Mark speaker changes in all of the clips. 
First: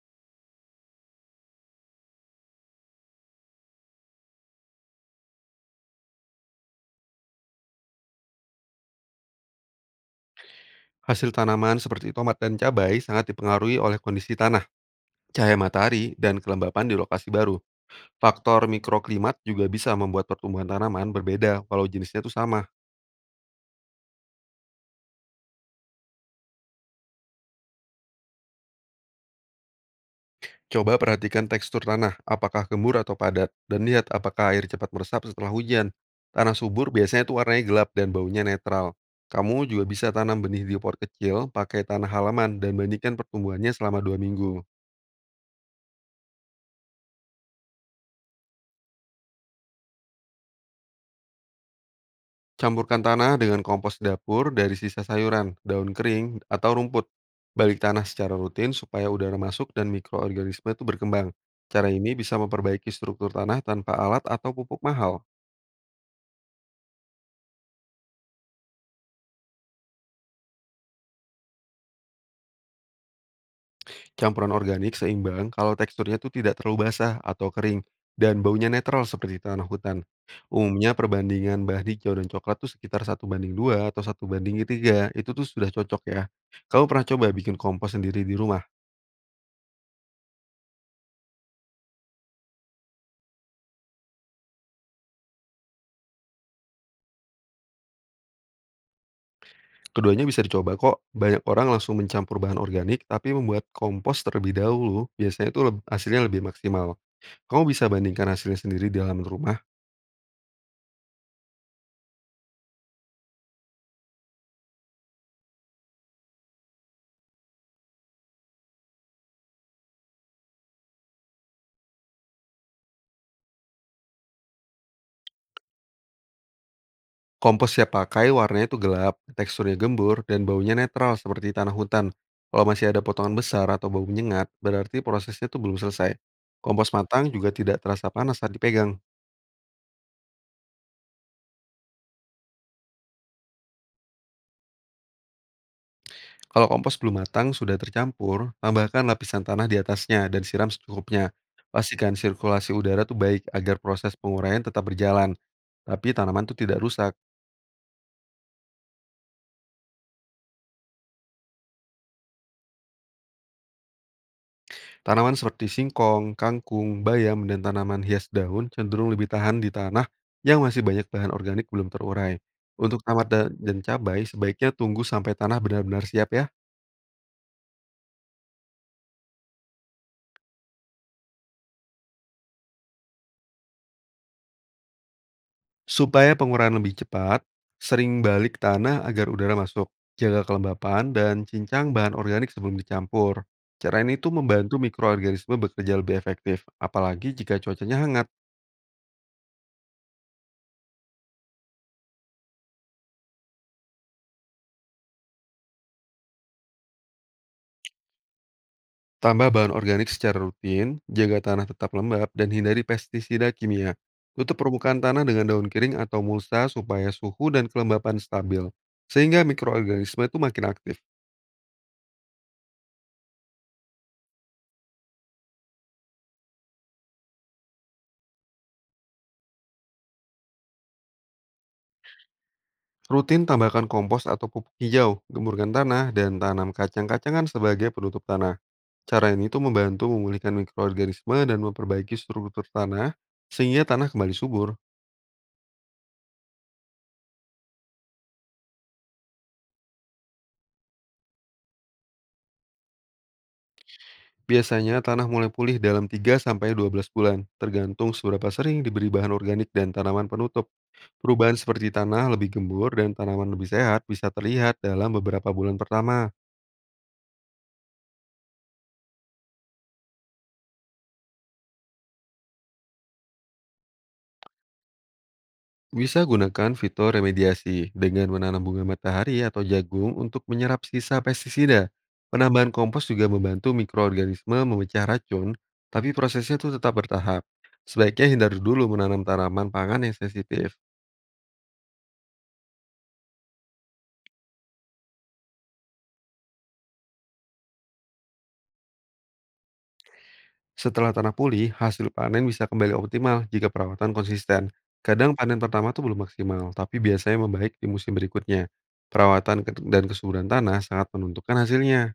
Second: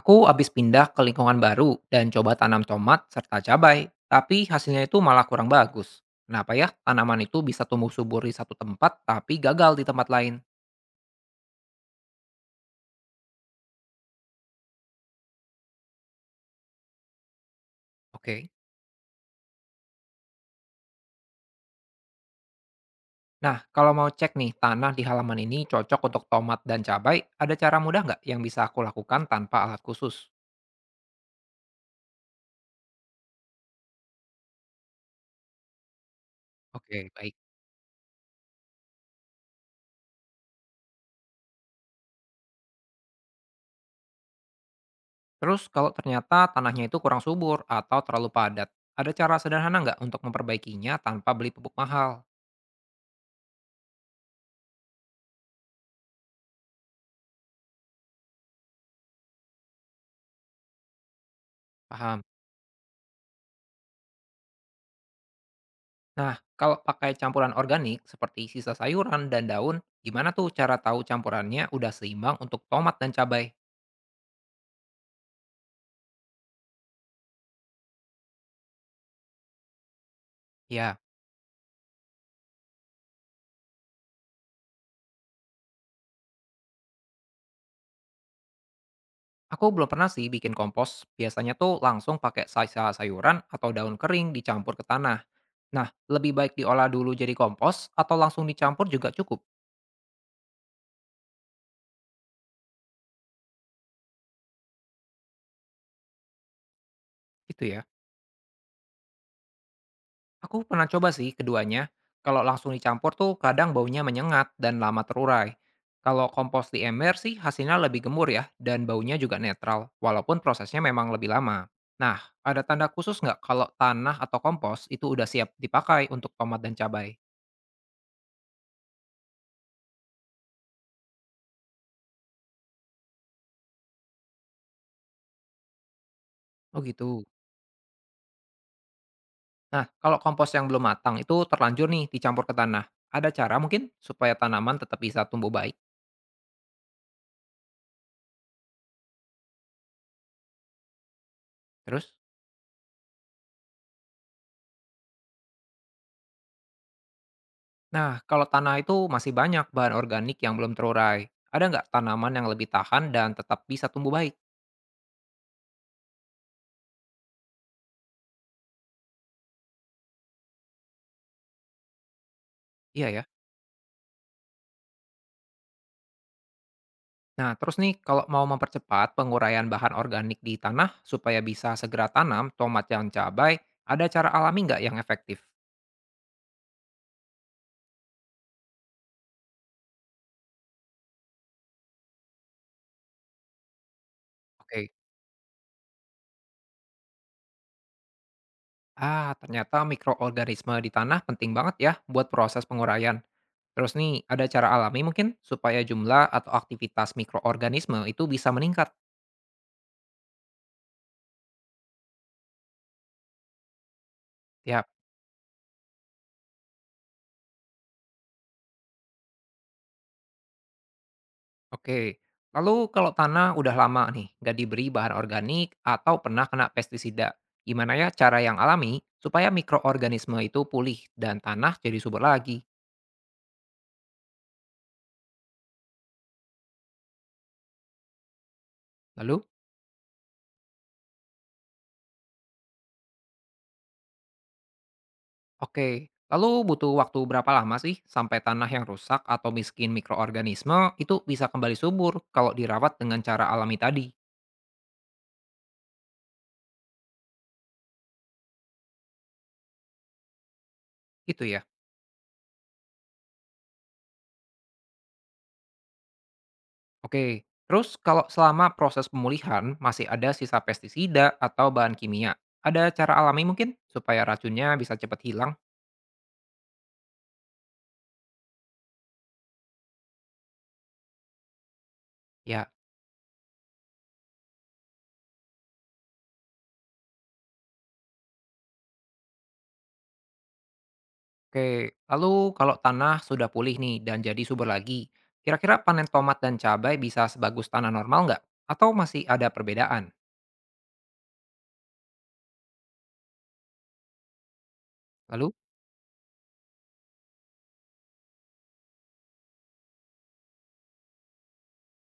Speaker 1: Aku habis pindah ke lingkungan baru dan coba tanam tomat serta cabai, tapi hasilnya itu malah kurang bagus. Kenapa ya tanaman itu bisa tumbuh subur di satu tempat tapi gagal di tempat lain?
Speaker 2: Hasil tanaman seperti tomat dan cabai sangat dipengaruhi oleh kondisi tanah, cahaya matahari, dan kelembapan di lokasi baru.
Speaker 1: Oke.
Speaker 2: Faktor mikroklimat juga bisa membuat pertumbuhan tanaman berbeda walau jenisnya itu sama.
Speaker 1: Nah, kalau mau cek nih tanah di halaman ini cocok untuk tomat dan cabai, ada cara mudah nggak yang bisa aku lakukan tanpa alat khusus?
Speaker 2: Coba perhatikan tekstur tanah, apakah gembur atau padat, dan lihat apakah air cepat meresap setelah hujan. Tanah subur
Speaker 1: Oke,
Speaker 2: biasanya itu
Speaker 1: baik.
Speaker 2: warnanya gelap dan baunya netral. Kamu juga bisa tanam benih di pot kecil, pakai tanah halaman, dan bandingkan pertumbuhannya selama 2 minggu.
Speaker 1: Terus kalau ternyata tanahnya itu kurang subur atau terlalu padat, ada cara sederhana nggak untuk memperbaikinya tanpa beli pupuk mahal?
Speaker 2: Campurkan tanah dengan kompos dapur dari sisa sayuran, daun kering, atau rumput. Balik tanah secara rutin supaya udara masuk dan mikroorganisme itu berkembang. Cara ini
Speaker 1: Paham.
Speaker 2: bisa memperbaiki struktur tanah tanpa alat atau pupuk mahal.
Speaker 1: Nah, kalau pakai campuran organik seperti sisa sayuran dan daun, gimana tuh cara tahu campurannya udah seimbang untuk tomat dan cabai?
Speaker 2: Campuran organik seimbang kalau teksturnya itu tidak terlalu basah atau kering dan baunya netral seperti tanah hutan. Umumnya
Speaker 1: Ya,
Speaker 2: perbandingan bahan hijau dan coklat tuh sekitar satu banding dua atau satu banding tiga. Itu tuh sudah cocok ya. Kamu pernah coba bikin kompos sendiri di rumah?
Speaker 1: aku belum pernah sih bikin kompos. Biasanya tuh langsung pakai sisa sayuran atau daun kering dicampur ke tanah. Nah, lebih baik diolah dulu jadi kompos atau langsung dicampur juga cukup.
Speaker 2: Keduanya bisa dicoba kok. Banyak orang langsung mencampur bahan organik, tapi membuat kompos terlebih dahulu. Biasanya itu hasilnya lebih maksimal. Kamu
Speaker 1: Gitu ya.
Speaker 2: bisa bandingkan hasilnya sendiri di halaman rumah.
Speaker 1: Aku pernah coba sih keduanya. Kalau langsung dicampur tuh kadang baunya menyengat dan lama terurai. Kalau kompos di ember sih hasilnya lebih gemur ya dan baunya juga netral walaupun prosesnya memang lebih lama. Nah, ada tanda khusus nggak kalau tanah atau kompos itu udah siap dipakai untuk tomat dan cabai?
Speaker 2: Kompos siap pakai, warnanya itu gelap, teksturnya gembur, dan baunya netral seperti tanah hutan. Kalau masih ada potongan besar atau bau menyengat, berarti prosesnya itu belum selesai.
Speaker 1: Oh
Speaker 2: Kompos
Speaker 1: gitu.
Speaker 2: matang juga tidak terasa panas saat dipegang.
Speaker 1: Nah, kalau kompos yang belum matang itu terlanjur nih dicampur ke tanah. Ada cara mungkin supaya tanaman tetap bisa tumbuh baik?
Speaker 2: Kalau kompos belum matang sudah tercampur, tambahkan lapisan tanah di atasnya dan siram secukupnya.
Speaker 1: Terus?
Speaker 2: Pastikan sirkulasi udara tuh baik agar proses penguraian tetap berjalan, tapi tanaman tuh tidak rusak.
Speaker 1: Nah, kalau tanah itu masih banyak bahan organik yang belum terurai, ada nggak tanaman yang lebih tahan dan tetap bisa tumbuh baik?
Speaker 2: Tanaman seperti singkong, kangkung, bayam, dan tanaman hias daun cenderung lebih tahan di tanah yang masih banyak bahan organik belum terurai. Untuk
Speaker 1: Iya ya.
Speaker 2: tamat dan cabai, sebaiknya tunggu sampai tanah benar-benar siap ya.
Speaker 1: Nah, terus nih, kalau mau mempercepat penguraian bahan organik di tanah supaya bisa segera tanam tomat dan cabai, ada cara alami nggak yang efektif?
Speaker 2: Supaya pengurahan lebih cepat, sering balik tanah agar udara masuk, jaga kelembapan, dan cincang bahan organik sebelum dicampur. Cara ini tuh membantu
Speaker 1: Oke.
Speaker 2: mikroorganisme bekerja lebih efektif, apalagi jika cuacanya hangat.
Speaker 1: Ah, ternyata mikroorganisme di tanah penting banget ya buat proses penguraian. Terus nih, ada cara alami mungkin supaya jumlah atau aktivitas mikroorganisme itu bisa meningkat.
Speaker 2: Tambah bahan organik secara rutin, jaga tanah tetap lembab, dan hindari pestisida kimia. Tutup
Speaker 1: Ya.
Speaker 2: permukaan tanah dengan daun kering atau mulsa supaya suhu dan kelembapan stabil, sehingga mikroorganisme itu makin aktif.
Speaker 1: Oke, lalu kalau tanah udah lama nih nggak diberi bahan organik atau pernah kena pestisida, gimana ya cara yang alami supaya mikroorganisme itu pulih dan tanah jadi subur lagi?
Speaker 2: Rutin tambahkan kompos atau pupuk hijau, gemburkan tanah, dan tanam kacang-kacangan sebagai penutup tanah. Cara
Speaker 1: Lalu,
Speaker 2: ini tuh membantu memulihkan mikroorganisme dan memperbaiki struktur tanah sehingga tanah kembali subur.
Speaker 1: oke, lalu butuh waktu berapa lama sih sampai tanah yang rusak atau miskin mikroorganisme itu bisa kembali subur kalau dirawat dengan cara alami tadi?
Speaker 2: Biasanya tanah mulai pulih dalam tiga sampai 12 bulan, tergantung seberapa sering diberi bahan organik dan tanaman penutup.
Speaker 1: Gitu
Speaker 2: Perubahan
Speaker 1: ya.
Speaker 2: seperti tanah lebih gembur dan tanaman lebih sehat bisa terlihat dalam beberapa bulan pertama.
Speaker 1: Oke, terus kalau selama proses pemulihan masih ada sisa pestisida atau bahan kimia, ada cara alami mungkin supaya racunnya bisa cepat hilang?
Speaker 2: Bisa gunakan fitur remediasi dengan menanam bunga matahari atau jagung untuk menyerap sisa pestisida. Penambahan
Speaker 1: Ya,
Speaker 2: kompos juga membantu mikroorganisme memecah racun, tapi prosesnya itu tetap bertahap. Sebaiknya hindari dulu menanam tanaman pangan yang sensitif.
Speaker 1: oke. Lalu kalau tanah sudah pulih nih dan jadi subur lagi, kira-kira panen tomat dan cabai bisa sebagus tanah normal nggak? Atau masih ada perbedaan?
Speaker 2: Setelah tanah pulih, hasil panen bisa kembali optimal jika perawatan konsisten. Kadang
Speaker 1: Lalu,
Speaker 2: panen pertama tuh belum maksimal, tapi biasanya membaik di musim berikutnya. Perawatan dan kesuburan tanah sangat menentukan hasilnya.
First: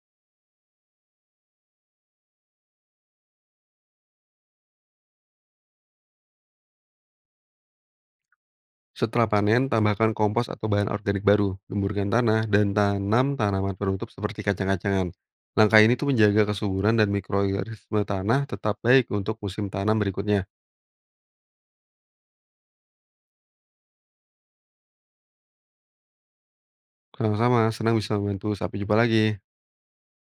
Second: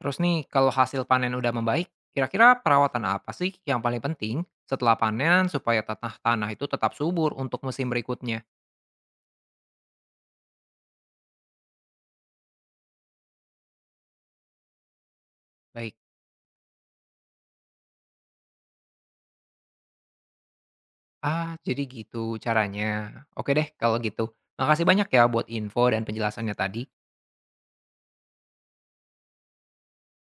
Speaker 1: terus nih kalau hasil panen udah membaik, kira-kira perawatan apa sih yang paling penting setelah panen supaya tanah tanah itu tetap subur untuk musim berikutnya?
Speaker 2: Setelah panen, tambahkan kompos atau bahan organik baru, gemburkan tanah, dan tanam tanaman penutup seperti kacang-kacangan. Langkah ini
Speaker 1: Baik.
Speaker 2: tuh menjaga kesuburan dan mikroorganisme tanah tetap baik untuk musim tanam berikutnya.
Speaker 1: Ah, jadi gitu caranya. Oke deh kalau gitu. Makasih banyak ya buat info dan penjelasannya tadi.
Speaker 2: Sama-sama, senang bisa membantu. Sampai jumpa lagi.